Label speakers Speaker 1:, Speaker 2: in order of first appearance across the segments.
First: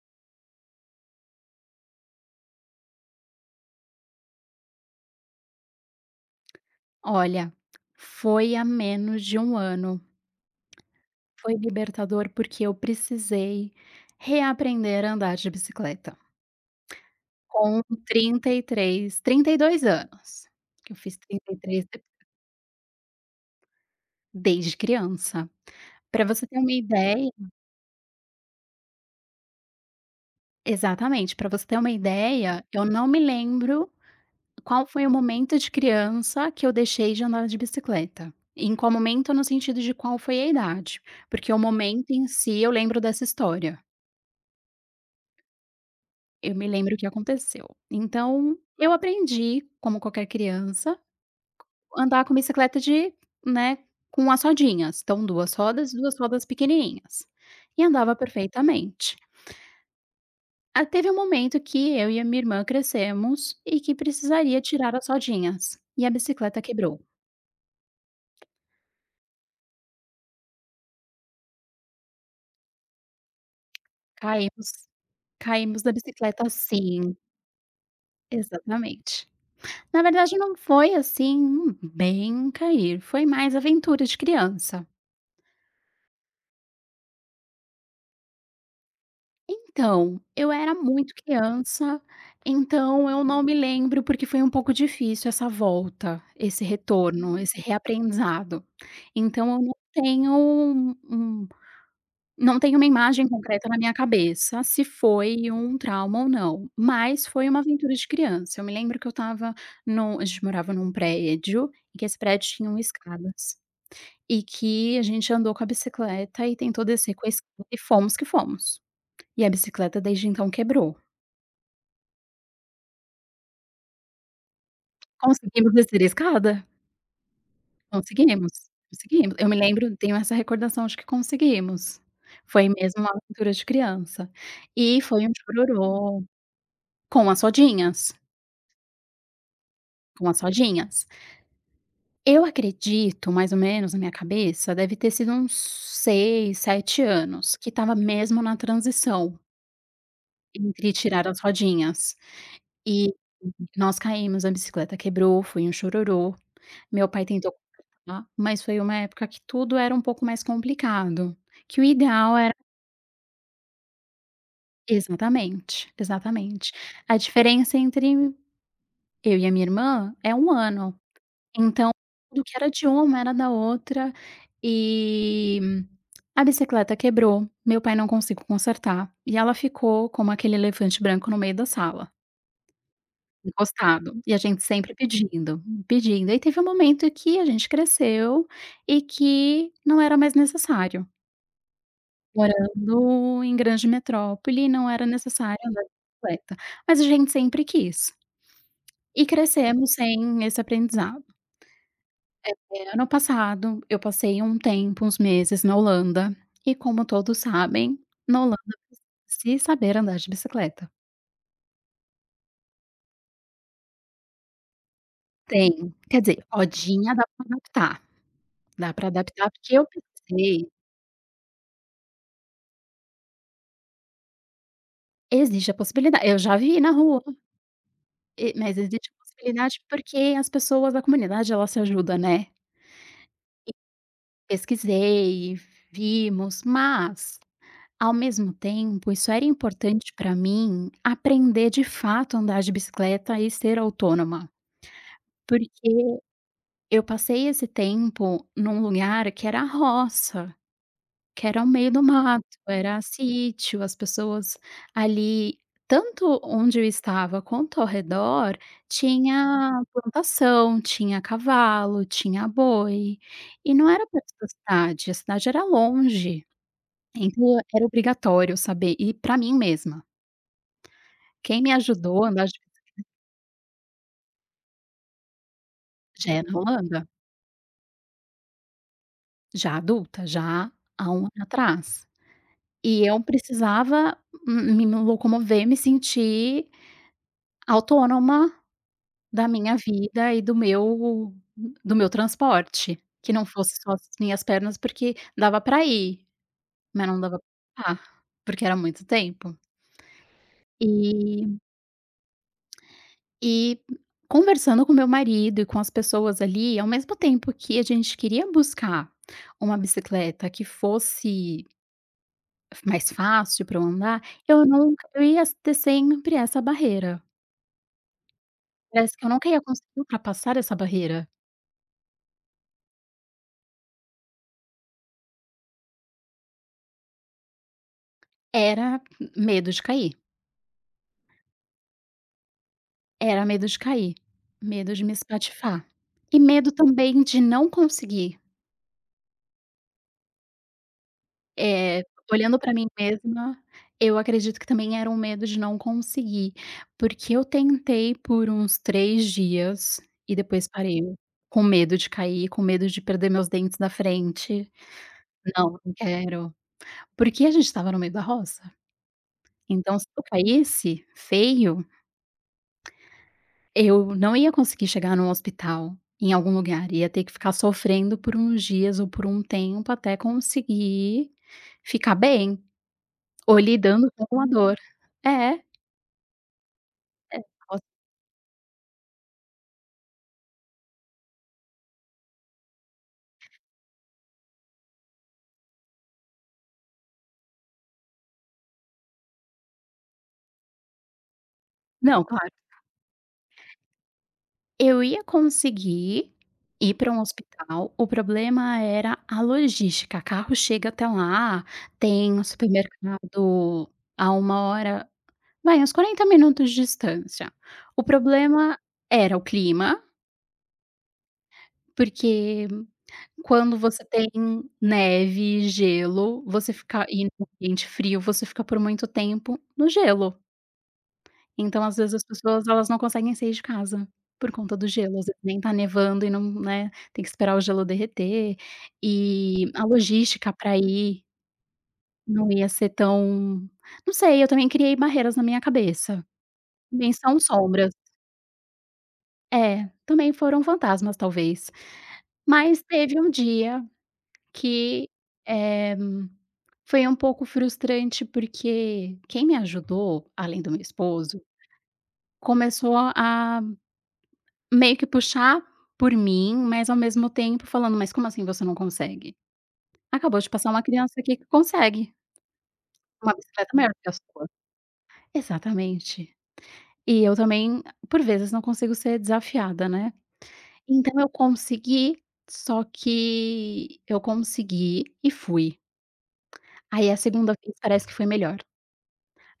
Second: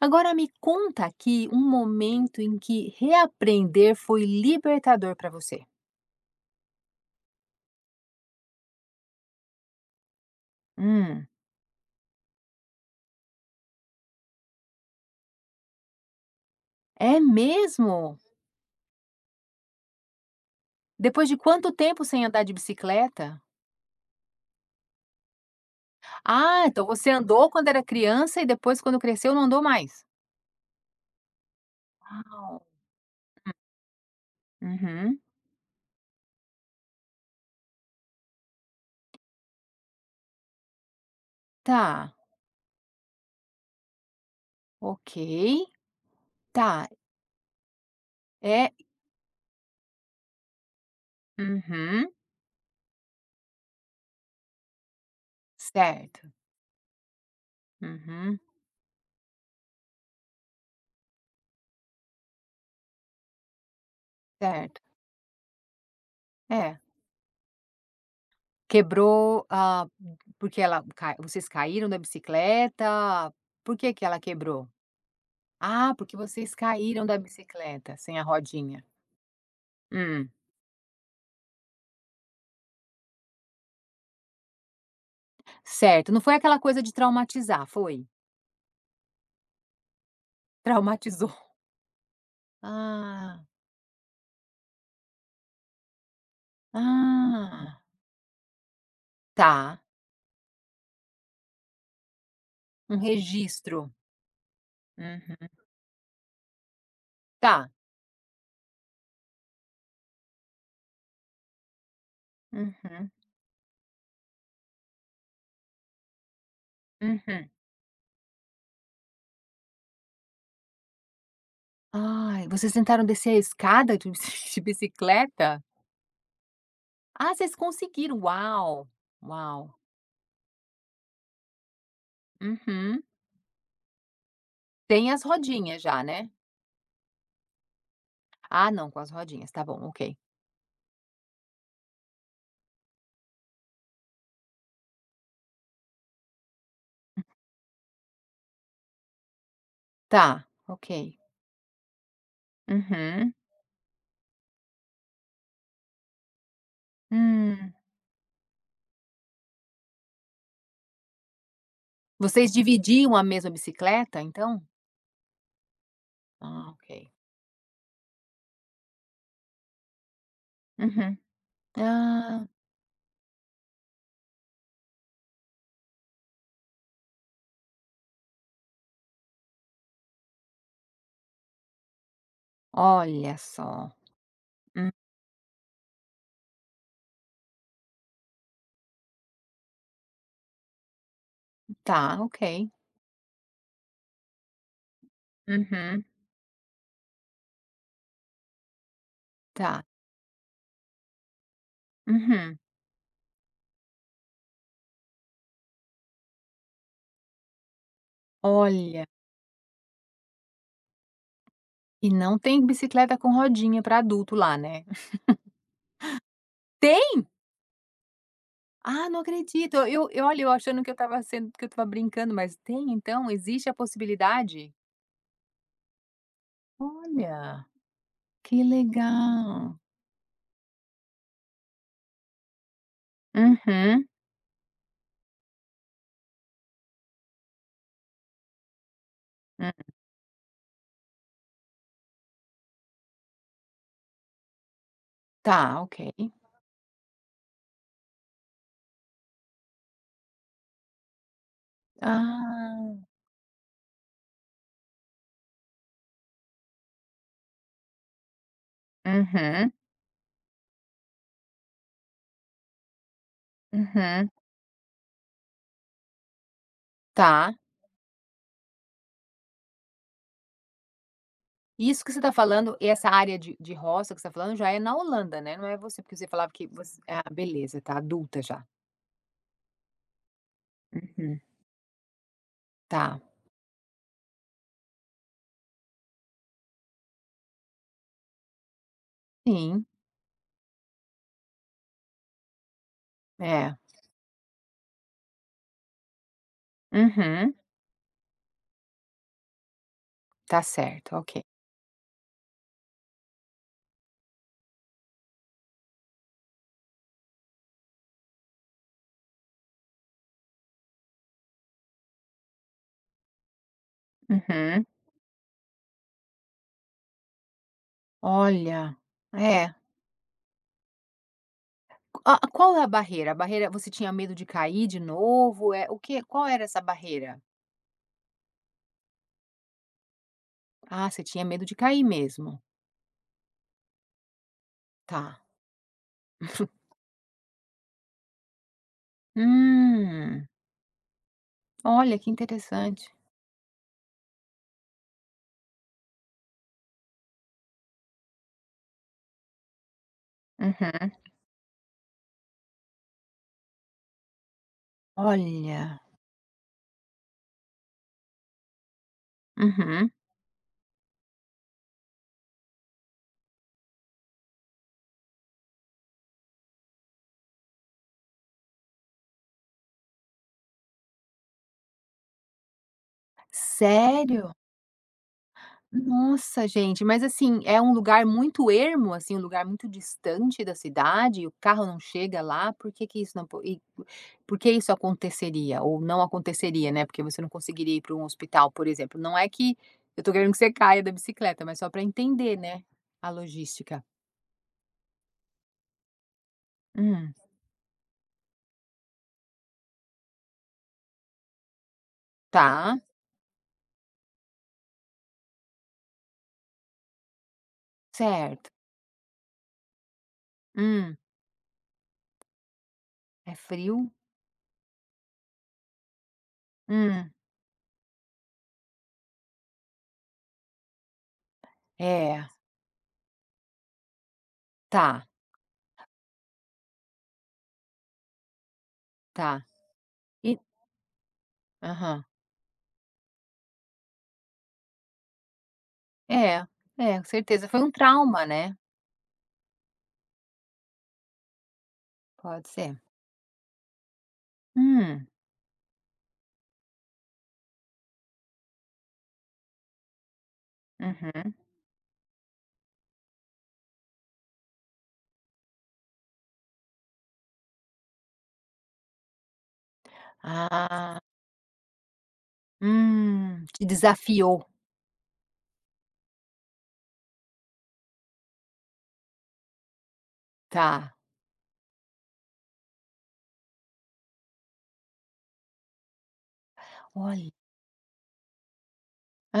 Speaker 1: Agora me conta aqui um momento em que reaprender foi libertador para você.
Speaker 2: Olha, foi há menos de um ano.
Speaker 1: Hum.
Speaker 2: Foi libertador, porque eu precisei reaprender a andar de bicicleta
Speaker 1: É
Speaker 2: com
Speaker 1: mesmo?
Speaker 2: 33, 32 anos, que eu fiz
Speaker 1: Depois de quanto
Speaker 2: 33 de
Speaker 1: tempo sem andar de bicicleta?
Speaker 2: desde criança. Para você ter
Speaker 1: Ah,
Speaker 2: uma
Speaker 1: então você
Speaker 2: ideia
Speaker 1: andou quando era criança e depois quando cresceu não andou mais?
Speaker 2: Exatamente. Para você ter uma
Speaker 1: Uau.
Speaker 2: ideia, eu não me lembro qual foi o
Speaker 1: Uhum.
Speaker 2: momento de criança que eu deixei de andar de bicicleta. Em qual momento, no sentido de qual foi a idade, porque o momento
Speaker 1: Tá,
Speaker 2: em si eu lembro dessa história.
Speaker 1: ok.
Speaker 2: Eu me
Speaker 1: Tá,
Speaker 2: lembro o que aconteceu. Então,
Speaker 1: é
Speaker 2: eu aprendi, como qualquer criança,
Speaker 1: uhum,
Speaker 2: andar com bicicleta de, né, com as rodinhas. Então 2
Speaker 1: certo.
Speaker 2: rodas pequenininhas. E andava
Speaker 1: Uhum,
Speaker 2: perfeitamente. Ah, teve um momento que eu e a minha irmã crescemos e que precisaria
Speaker 1: certo.
Speaker 2: tirar as rodinhas, e a bicicleta
Speaker 1: É,
Speaker 2: quebrou.
Speaker 1: quebrou, ah, porque ela cai vocês caíram da bicicleta? Por que ela quebrou?
Speaker 2: Caímos caímos da
Speaker 1: Ah, porque
Speaker 2: bicicleta,
Speaker 1: vocês caíram
Speaker 2: sim,
Speaker 1: da bicicleta sem a rodinha.
Speaker 2: exatamente. Na
Speaker 1: Hum,
Speaker 2: verdade não foi, assim, um bem cair, foi mais aventura de criança.
Speaker 1: certo. Não foi aquela coisa de traumatizar, foi?
Speaker 2: Então, eu era muito
Speaker 1: Traumatizou.
Speaker 2: criança, então eu não
Speaker 1: Ah,
Speaker 2: me lembro, porque foi um pouco difícil essa volta, esse retorno, esse
Speaker 1: ah,
Speaker 2: reaprendizado. Então eu não
Speaker 1: tá.
Speaker 2: tenho um um não tenho uma
Speaker 1: Um
Speaker 2: imagem concreta na
Speaker 1: registro.
Speaker 2: minha cabeça, se
Speaker 1: Uhum.
Speaker 2: foi um trauma ou não, mas foi uma
Speaker 1: Tá.
Speaker 2: aventura de criança. Eu me lembro que eu estava no a gente morava num prédio, e que esse prédio tinha um
Speaker 1: Uhum,
Speaker 2: escadas, e que a gente andou com a bicicleta e tentou descer com a
Speaker 1: uhum.
Speaker 2: escada e fomos que fomos. E a bicicleta desde então quebrou.
Speaker 1: Ai, vocês tentaram descer a escada de de bicicleta?
Speaker 2: Conseguimos descer a escada?
Speaker 1: Ah, vocês conseguiram.
Speaker 2: Conseguimos,
Speaker 1: Uau,
Speaker 2: conseguimos. Eu me
Speaker 1: uau.
Speaker 2: lembro, tenho essa recordação de que conseguimos. Foi mesmo
Speaker 1: Uhum.
Speaker 2: uma aventura de criança. E
Speaker 1: Tem as
Speaker 2: foi um
Speaker 1: rodinhas já,
Speaker 2: chororô,
Speaker 1: né?
Speaker 2: com as rodinhas,
Speaker 1: Ah, não, com as rodinhas. Tá bom, ok.
Speaker 2: com as rodinhas. Eu acredito, mais ou menos, na minha cabeça, deve ter sido uns 6, 7 anos, que estava mesmo na transição
Speaker 1: Tá, ok.
Speaker 2: entre tirar as rodinhas. E
Speaker 1: Uhum.
Speaker 2: nós caímos, a bicicleta quebrou, foi um chororô. Meu pai tentou.
Speaker 1: Hum.
Speaker 2: Tá. Mas foi uma época que tudo era um pouco mais complicado, que o ideal
Speaker 1: Vocês
Speaker 2: era
Speaker 1: dividiam a mesma bicicleta, então?
Speaker 2: exatamente,
Speaker 1: Ah,
Speaker 2: exatamente.
Speaker 1: ok.
Speaker 2: A diferença entre eu e a minha irmã é um ano,
Speaker 1: Uhum.
Speaker 2: então tudo
Speaker 1: Ah,
Speaker 2: que era de uma era da outra, e a bicicleta quebrou, meu pai não conseguiu consertar, e ela ficou como aquele elefante branco no meio da sala,
Speaker 1: olha só.
Speaker 2: encostado, e a gente
Speaker 1: Hum,
Speaker 2: sempre pedindo, pedindo. E teve um momento que a gente cresceu e que não era mais necessário.
Speaker 1: tá, ok.
Speaker 2: Morando em grande metrópole, não era necessário andar de
Speaker 1: Uhum.
Speaker 2: bicicleta, mas a gente sempre quis, e
Speaker 1: Tá.
Speaker 2: crescemos sem esse aprendizado.
Speaker 1: Uhum.
Speaker 2: Ano passado, eu passei um tempo, uns meses na Holanda, e como todos sabem, na Holanda
Speaker 1: Olha,
Speaker 2: se saber andar de bicicleta.
Speaker 1: e não tem bicicleta com rodinha para adulto lá, né?
Speaker 2: Tem, quer dizer, rodinha
Speaker 1: Tem?
Speaker 2: dá
Speaker 1: Ah,
Speaker 2: pra
Speaker 1: não
Speaker 2: adaptar, porque
Speaker 1: acredito.
Speaker 2: eu
Speaker 1: Eu olha, eu
Speaker 2: pensei
Speaker 1: achando que eu estava brincando, mas tem então? Existe a possibilidade?
Speaker 2: existe a possibilidade, eu já vi na rua,
Speaker 1: Olha,
Speaker 2: e
Speaker 1: que
Speaker 2: mas existe a possibilidade
Speaker 1: legal.
Speaker 2: porque as pessoas da comunidade ela se ajuda, né.
Speaker 1: Uhum.
Speaker 2: Pesquisei, vimos, mas ao mesmo tempo isso era
Speaker 1: Hum.
Speaker 2: importante para mim aprender de fato a andar de bicicleta e ser autônoma, porque
Speaker 1: Tá, ok.
Speaker 2: eu passei esse tempo num lugar que era roça, que era o meio do mato,
Speaker 1: Ah.
Speaker 2: era sítio, as pessoas ali tanto onde eu estava quanto ao redor
Speaker 1: Uhum.
Speaker 2: tinha plantação, tinha cavalo, tinha boi, e não era
Speaker 1: Uhum.
Speaker 2: perto da cidade, a cidade era longe.
Speaker 1: Tá.
Speaker 2: Então era obrigatório saber, e para mim mesma. Quem me
Speaker 1: Isso que você
Speaker 2: ajudou a
Speaker 1: está
Speaker 2: me aju
Speaker 1: falando, essa área de roça que você está falando já é na Holanda, né, não é você, porque você
Speaker 2: Já é
Speaker 1: falava
Speaker 2: na
Speaker 1: que você
Speaker 2: Holanda,
Speaker 1: ah, beleza, tá adulta já.
Speaker 2: já adulta, já há um ano
Speaker 1: Uhum.
Speaker 2: atrás. E
Speaker 1: Tá,
Speaker 2: eu precisava me locomover, me sentir autônoma da minha
Speaker 1: sim,
Speaker 2: vida e do meu transporte, que não fosse
Speaker 1: é.
Speaker 2: só as minhas pernas, porque dava para ir, mas não dava
Speaker 1: Uhum.
Speaker 2: pra ficar, porque era muito tempo.
Speaker 1: Tá certo, ok.
Speaker 2: E E conversando com meu marido e com as pessoas ali, ao mesmo tempo que a gente queria buscar uma bicicleta que fosse mais fácil para eu andar, eu
Speaker 1: Uhum.
Speaker 2: nunca eu ia ter sempre essa barreira.
Speaker 1: Olha,
Speaker 2: Parece que eu nunca ia
Speaker 1: é.
Speaker 2: conseguir ultrapassar essa barreira.
Speaker 1: A qual é a barreira? A barreira você tinha medo de cair de novo? É o que qual era essa barreira?
Speaker 2: Era medo de cair,
Speaker 1: Ah, você tinha medo de cair mesmo.
Speaker 2: era medo de cair, medo de me
Speaker 1: Tá.
Speaker 2: espatifar. E medo também de não conseguir.
Speaker 1: Hum,
Speaker 2: É,
Speaker 1: olha que
Speaker 2: olhando pra mim
Speaker 1: interessante.
Speaker 2: mesma, eu acredito que também era um medo de não conseguir, porque eu tentei por uns 3 dias e depois parei,
Speaker 1: Uhum.
Speaker 2: com medo de cair, com medo de perder meus dentes da frente. "Não, não
Speaker 1: Olha.
Speaker 2: quero", porque a gente estava no meio da roça, então se
Speaker 1: Uhum.
Speaker 2: eu caísse feio, eu não ia conseguir chegar num hospital, em algum lugar, ia ter que ficar sofrendo por uns dias ou por um tempo até conseguir ficar bem. Ou lidando com a
Speaker 1: Sério?
Speaker 2: dor. É,
Speaker 1: Nossa, gente, mas assim, é
Speaker 2: nossa,
Speaker 1: um lugar muito ermo, assim, um lugar muito distante da cidade, o carro não chega lá, por que isso não, e por que isso aconteceria? Ou não aconteceria, né? Porque você não conseguiria ir para um hospital, por exemplo. Não é que eu tô querendo que você caia da bicicleta, mas só para
Speaker 2: não, claro.
Speaker 1: entender, né? A logística.
Speaker 2: Eu ia conseguir ir para um
Speaker 1: Hum,
Speaker 2: hospital, o problema era a logística, carro chega até lá, tem um
Speaker 1: tá,
Speaker 2: supermercado a uma hora, vai uns 40 minutos de distância. O
Speaker 1: certo.
Speaker 2: problema era o clima,
Speaker 1: Hum,
Speaker 2: porque
Speaker 1: é
Speaker 2: quando você
Speaker 1: frio?
Speaker 2: tem neve, gelo, você fica e
Speaker 1: Hum,
Speaker 2: no ambiente frio, você fica por muito tempo no gelo. Então, às vezes, as
Speaker 1: é,
Speaker 2: pessoas elas não conseguem sair de casa, por conta do gelo, às
Speaker 1: tá,
Speaker 2: vezes nem tá nevando e não, né, tem que esperar o gelo derreter,
Speaker 1: tá.
Speaker 2: e a logística
Speaker 1: E,
Speaker 2: pra ir
Speaker 1: aham,
Speaker 2: não ia ser tão, não sei, eu também criei barreiras na minha cabeça,
Speaker 1: é,
Speaker 2: também
Speaker 1: é, com
Speaker 2: são
Speaker 1: certeza. Foi um
Speaker 2: sombras.
Speaker 1: trauma, né?
Speaker 2: É, também foram fantasmas talvez.
Speaker 1: Pode
Speaker 2: Mas
Speaker 1: ser.
Speaker 2: teve um dia que,
Speaker 1: Hum.
Speaker 2: eh, foi um pouco frustrante, porque quem me ajudou, além do meu esposo,
Speaker 1: Uhum.
Speaker 2: começou a meio que puxar por mim, mas ao mesmo tempo falando: "Mas como assim você não consegue? Acabou de passar uma criança
Speaker 1: Ah,
Speaker 2: aqui que consegue, uma bicicleta
Speaker 1: te
Speaker 2: maior que a sua".
Speaker 1: desafiou,
Speaker 2: Exatamente. E eu também, por vezes, não consigo ser desafiada, né.
Speaker 1: tá.
Speaker 2: Então eu consegui, só que eu consegui e fui. Aí a
Speaker 1: Olha,
Speaker 2: segunda vez parece que foi melhor,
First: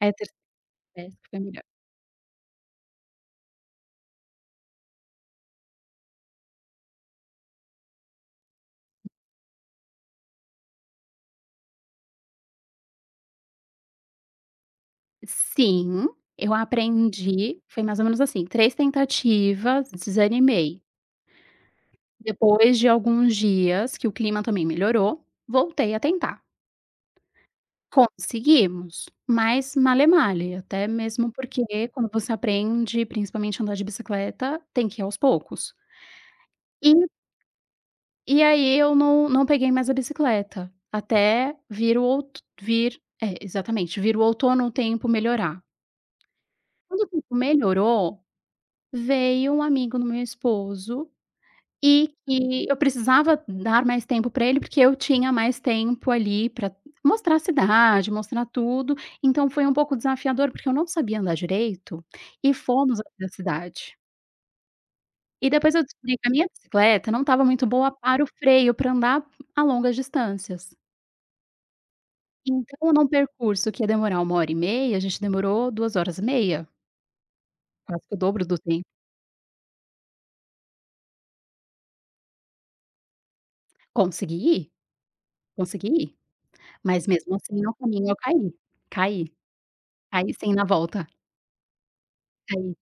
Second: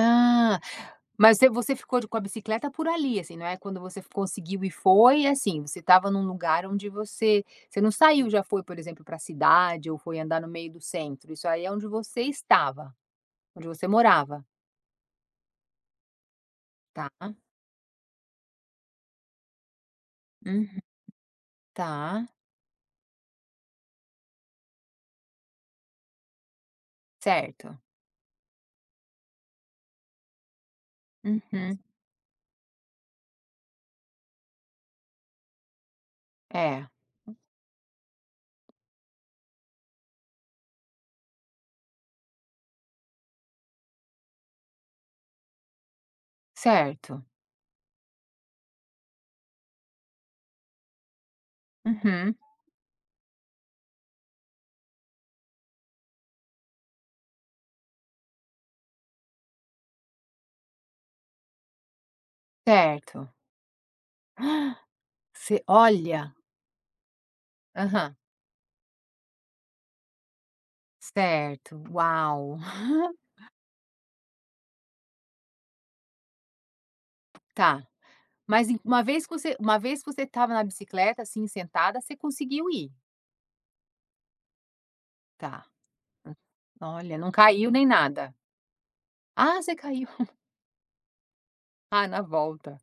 Speaker 2: aí a terceira parece que
Speaker 1: mas
Speaker 2: foi
Speaker 1: você
Speaker 2: melhor.
Speaker 1: você ficou de com a bicicleta por ali, assim, não é quando você conseguiu e foi, assim, você estava num lugar onde você não saiu, já foi, por exemplo, para a cidade ou foi andar no meio do centro, isso aí é onde você estava, onde você morava,
Speaker 2: Sim, eu
Speaker 1: tá.
Speaker 2: aprendi, foi mais ou menos assim. 3 tentativas,
Speaker 1: Uhum,
Speaker 2: desanimei.
Speaker 1: tá,
Speaker 2: Depois de alguns dias que o clima também melhorou, voltei a tentar.
Speaker 1: certo.
Speaker 2: Conseguimos, mas male male, até mesmo
Speaker 1: Uhum.
Speaker 2: porque quando você aprende, principalmente andar de bicicleta, tem que ir aos poucos.
Speaker 1: É,
Speaker 2: E e aí eu não peguei mais a bicicleta, até vir o out vir é, exatamente, vir o outono, o tempo melhorar. Quando o
Speaker 1: certo.
Speaker 2: tempo melhorou, veio um amigo do meu esposo. E
Speaker 1: Uhum,
Speaker 2: que eu precisava dar mais tempo para ele, porque eu tinha mais tempo ali para mostrar a cidade, mostrar tudo, então foi um pouco desafiador, porque eu não sabia andar direito, e fomos até a
Speaker 1: certo.
Speaker 2: cidade. E
Speaker 1: Você
Speaker 2: depois eu descobri que a
Speaker 1: olha,
Speaker 2: minha bicicleta não estava muito boa
Speaker 1: aham,
Speaker 2: para o freio, para andar a longas distâncias.
Speaker 1: certo, uau,
Speaker 2: Então, num percurso que ia demorar uma hora e meia, a gente demorou 2 horas e meia,
Speaker 1: tá.
Speaker 2: quase que o dobro do
Speaker 1: Mas em
Speaker 2: tempo.
Speaker 1: uma vez que você estava na bicicleta, assim, sentada, você conseguiu ir?
Speaker 2: Consegui ir,
Speaker 1: Tá.
Speaker 2: consegui ir,
Speaker 1: Hum,
Speaker 2: mas
Speaker 1: olha, não
Speaker 2: mesmo assim
Speaker 1: caiu
Speaker 2: no
Speaker 1: nem
Speaker 2: caminho eu
Speaker 1: nada.
Speaker 2: caí, caí,
Speaker 1: Ah, você caiu.
Speaker 2: caí sim na volta,
Speaker 1: Ah, na
Speaker 2: caí.
Speaker 1: volta.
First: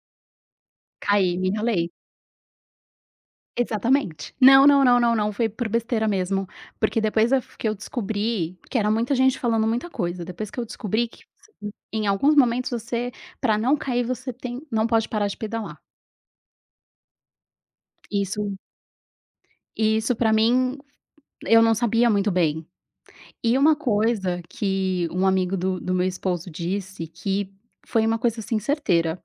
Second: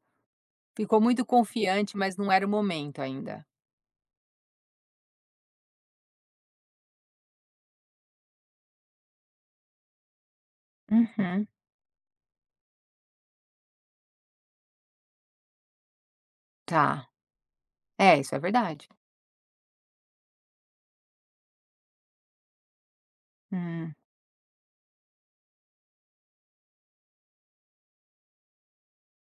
Speaker 1: Ficou muito
Speaker 2: Caí, me ralei.
Speaker 1: confiante, mas não era o momento ainda.
Speaker 2: Exatamente. Não, não, não, não, não, foi por besteira mesmo, porque depois eu f que eu descobri que era muita gente falando muita coisa, depois que eu descobri que
Speaker 1: Uhum.
Speaker 2: você em alguns momentos você para não cair você tem não pode parar de pedalar.
Speaker 1: Tá. É, isso é
Speaker 2: Isso
Speaker 1: verdade.
Speaker 2: isso para mim, eu não sabia muito bem. E uma
Speaker 1: Hum.
Speaker 2: coisa que um amigo do meu esposo disse que foi uma coisa, assim, certeira,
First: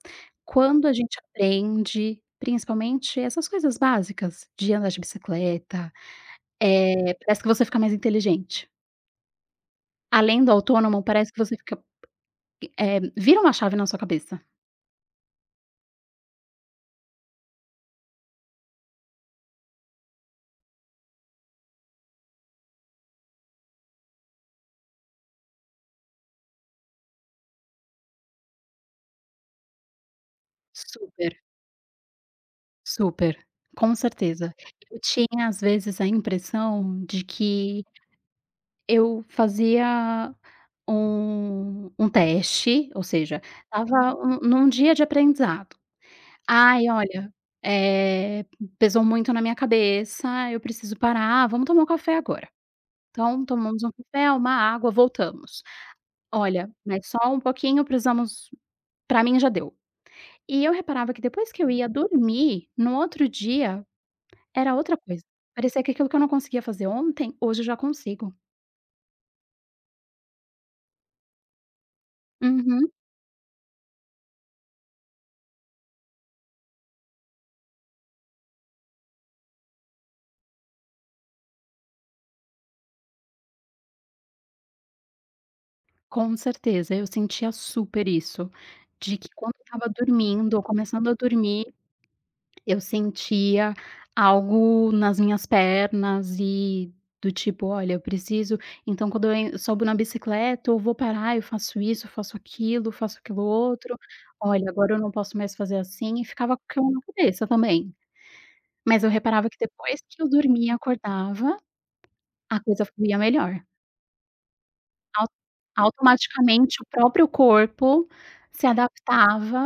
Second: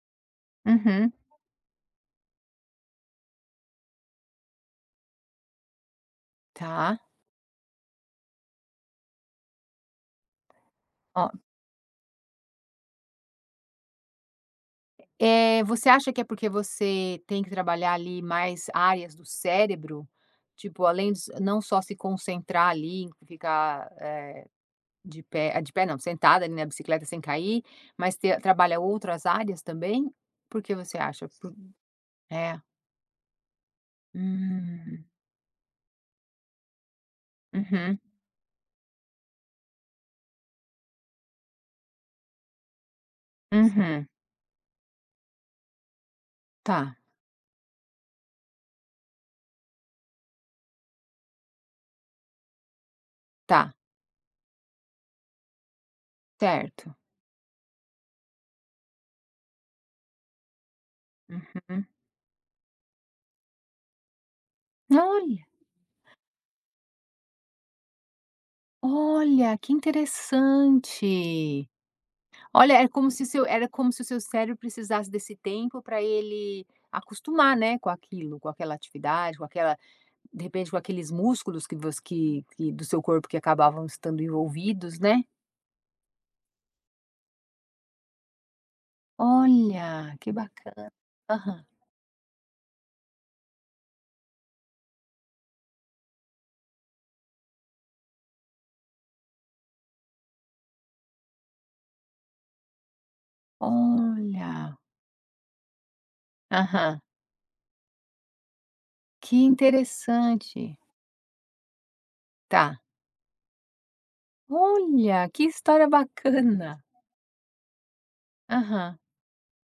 Speaker 2: quando a
Speaker 1: Uhum.
Speaker 2: gente aprende, principalmente essas coisas básicas de andar de bicicleta,
Speaker 1: Tá.
Speaker 2: Parece que você fica mais inteligente. Além do autônomo,
Speaker 1: Ó,
Speaker 2: parece que você fica, vira uma chave na sua cabeça.
Speaker 1: você acha que é porque você tem que trabalhar ali mais áreas do cérebro? Tipo, além dos não só se concentrar ali, ficar, eh de pé ah, de pé não, sentada ali na bicicleta sem cair, mas te trabalha outras áreas também? Por que você acha?
Speaker 2: Super,
Speaker 1: Por é.
Speaker 2: super, com certeza. Eu
Speaker 1: Hum.
Speaker 2: tinha às vezes a impressão de que
Speaker 1: Uhum,
Speaker 2: eu fazia um teste, ou seja,
Speaker 1: uhum.
Speaker 2: estava num dia de aprendizado.
Speaker 1: Tá,
Speaker 2: "Ai, olha, eh, pesou muito na minha cabeça, eu preciso parar, vamos tomar um café agora". Então
Speaker 1: tá,
Speaker 2: tomamos um café, uma água, voltamos. Olha,
Speaker 1: certo.
Speaker 2: mas só um pouquinho, precisamos, pra mim já deu. E eu reparava que depois que eu
Speaker 1: Uhum.
Speaker 2: ia dormir, no outro dia, era outra coisa.
Speaker 1: Olha,
Speaker 2: Parecia que aquilo que eu não conseguia fazer ontem, hoje eu já consigo.
Speaker 1: olha, que interessante. Olha, é
Speaker 2: Uhum,
Speaker 1: como se seu era como se o seu cérebro precisasse desse tempo para ele acostumar, né, com aquilo, com aquela atividade, com aquela de repente, com aqueles músculos que voc que do seu corpo que acabavam estando envolvidos, né?
Speaker 2: com certeza, eu sentia super isso, de que quando eu estava
Speaker 1: Olha, que
Speaker 2: dormindo ou
Speaker 1: bacana.
Speaker 2: começando a
Speaker 1: Aham.
Speaker 2: dormir. Eu sentia algo nas minhas pernas e do tipo: "Olha, eu preciso", então quando eu en sobo na bicicleta, eu vou parar, eu faço isso, eu faço aquilo outro. "Olha,
Speaker 1: Olha.
Speaker 2: agora eu não posso mais fazer assim", e ficava com aquilo
Speaker 1: Aham.
Speaker 2: na cabeça também. Mas eu
Speaker 1: Que
Speaker 2: reparava que depois que eu dormia
Speaker 1: interessante.
Speaker 2: acordava, a
Speaker 1: Tá.
Speaker 2: coisa fluía melhor.
Speaker 1: Olha,
Speaker 2: Au
Speaker 1: que história
Speaker 2: automaticamente
Speaker 1: bacana.
Speaker 2: o próprio corpo se
Speaker 1: Aham.
Speaker 2: adaptava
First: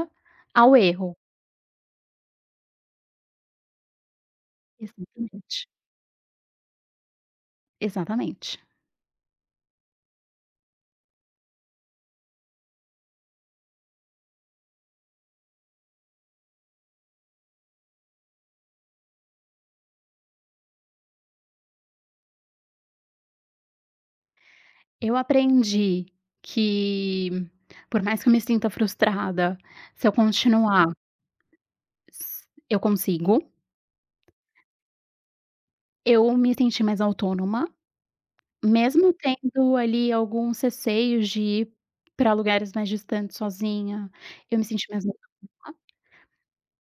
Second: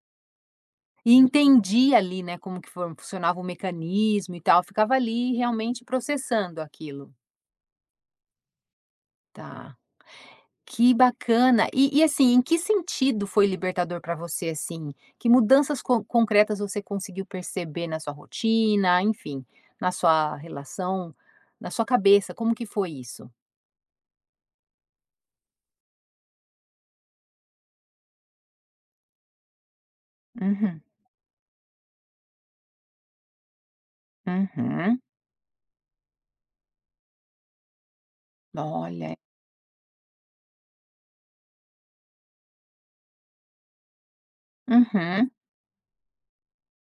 Speaker 2: ao
Speaker 1: E
Speaker 2: erro.
Speaker 1: entendi ali, né, como que funcionava o mecanismo e tal, ficava ali
Speaker 2: Exatamente,
Speaker 1: realmente processando aquilo.
Speaker 2: exatamente.
Speaker 1: Tá. Que bacana. E assim, em que sentido foi libertador para você, assim? Que mudanças concretas você conseguiu perceber na sua rotina, enfim, na sua relação, na sua cabeça, como que foi isso?
Speaker 2: Eu aprendi que, por mais que eu me sinta frustrada, se eu
Speaker 1: Uhum,
Speaker 2: continuar, s eu consigo.
Speaker 1: uhum.
Speaker 2: Eu me senti mais autônoma, mesmo
Speaker 1: Olha.
Speaker 2: tendo ali alguns receios de ir para lugares mais distantes sozinha, eu me senti mais autônoma.
Speaker 1: Uhum,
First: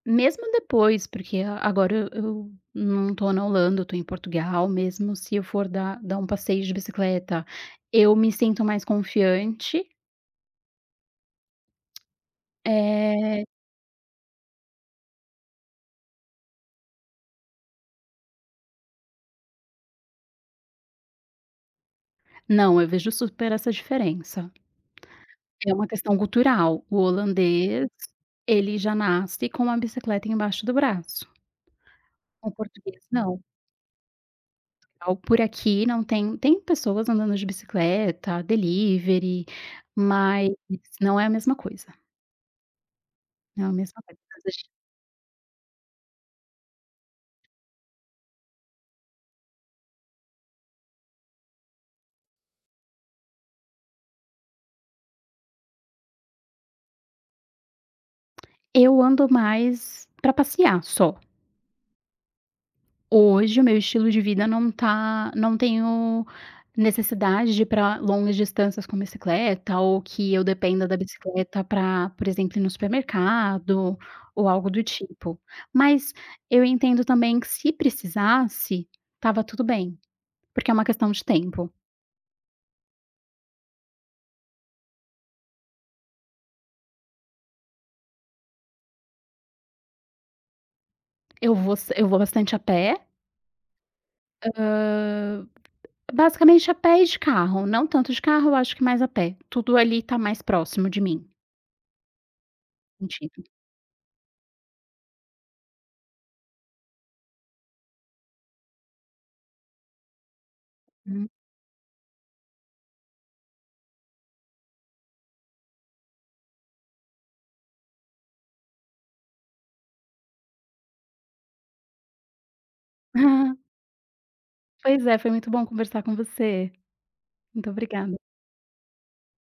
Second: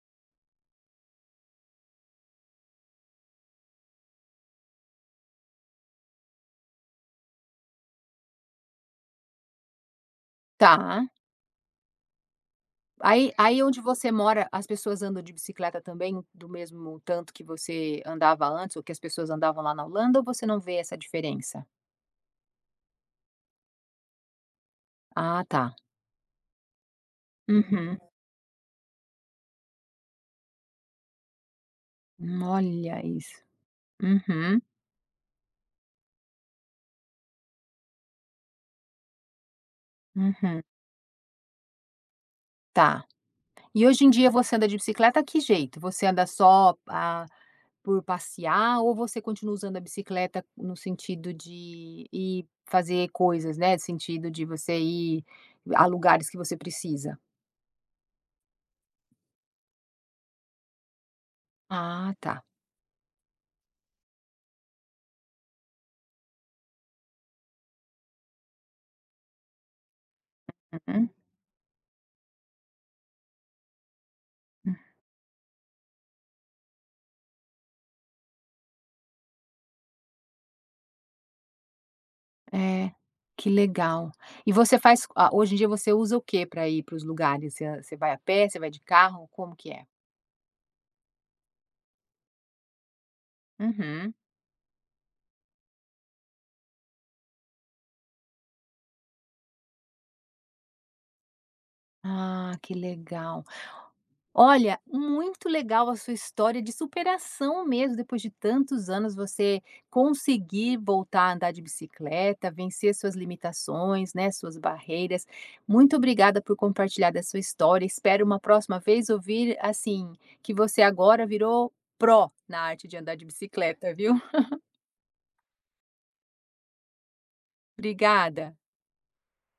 Speaker 2: Mesmo depois, porque agora eu não tô na Holanda, eu tô em Portugal, mesmo se eu for dar um passeio de bicicleta, eu me sinto mais confiante.
Speaker 1: tá. Aí
Speaker 2: Eh,
Speaker 1: aí onde você mora, as pessoas andam de bicicleta também do mesmo tanto que você andava antes ou que as pessoas andavam lá na Holanda ou você não vê essa diferença?
Speaker 2: não, eu vejo super essa diferença.
Speaker 1: Ah, tá.
Speaker 2: É uma questão cultural. O holandês,
Speaker 1: Uhum.
Speaker 2: ele já nasce com uma bicicleta embaixo do braço. O português
Speaker 1: Olha isso.
Speaker 2: não.
Speaker 1: Uhum,
Speaker 2: Ao por aqui não tem pessoas andando de bicicleta, delivery, mas
Speaker 1: uhum.
Speaker 2: não é a mesma coisa,
Speaker 1: Tá.
Speaker 2: não é a
Speaker 1: E
Speaker 2: mesma
Speaker 1: hoje em
Speaker 2: coisa.
Speaker 1: dia você anda de bicicleta que jeito? Você anda só a por passear ou você continua usando a bicicleta no sentido de ir fazer coisas, né, no sentido de você ir a lugares que você precisa?
Speaker 2: Eu ando mais para passear só.
Speaker 1: Ah, tá.
Speaker 2: Hoje o meu estilo de vida não tenho necessidade de ir pra longas distâncias com bicicleta ou que eu dependa da
Speaker 1: Uhum.
Speaker 2: bicicleta para, por exemplo, ir no supermercado ou algo do tipo. Mas eu entendo também que se precisasse, estava tudo bem, porque é uma questão de tempo.
Speaker 1: É, que legal. E você faz ah, hoje em dia você usa o que para ir para os lugares? Você vai a pé, você vai de carro, como que é?
Speaker 2: Eu vou bastante a pé,
Speaker 1: Uhum.
Speaker 2: hã, basicamente a pé e de carro, não tanto de carro, eu acho que mais a pé. Tudo ali tá mais próximo de mim,
Speaker 1: Ah, que legal.
Speaker 2: sentido.
Speaker 1: Olha, muito legal a sua história de superação mesmo, depois de tantos anos você conseguir voltar
Speaker 2: Uhum.
Speaker 1: a andar de bicicleta, vencer suas limitações, né, suas barreiras. Muito obrigada por compartilhar da sua história. Espero uma próxima vez ouvir assim que você agora virou pró na arte de andar de bicicleta, viu?
Speaker 2: Pois é, foi muito bom conversar com você. Muito obrigada.
Speaker 1: Obrigada.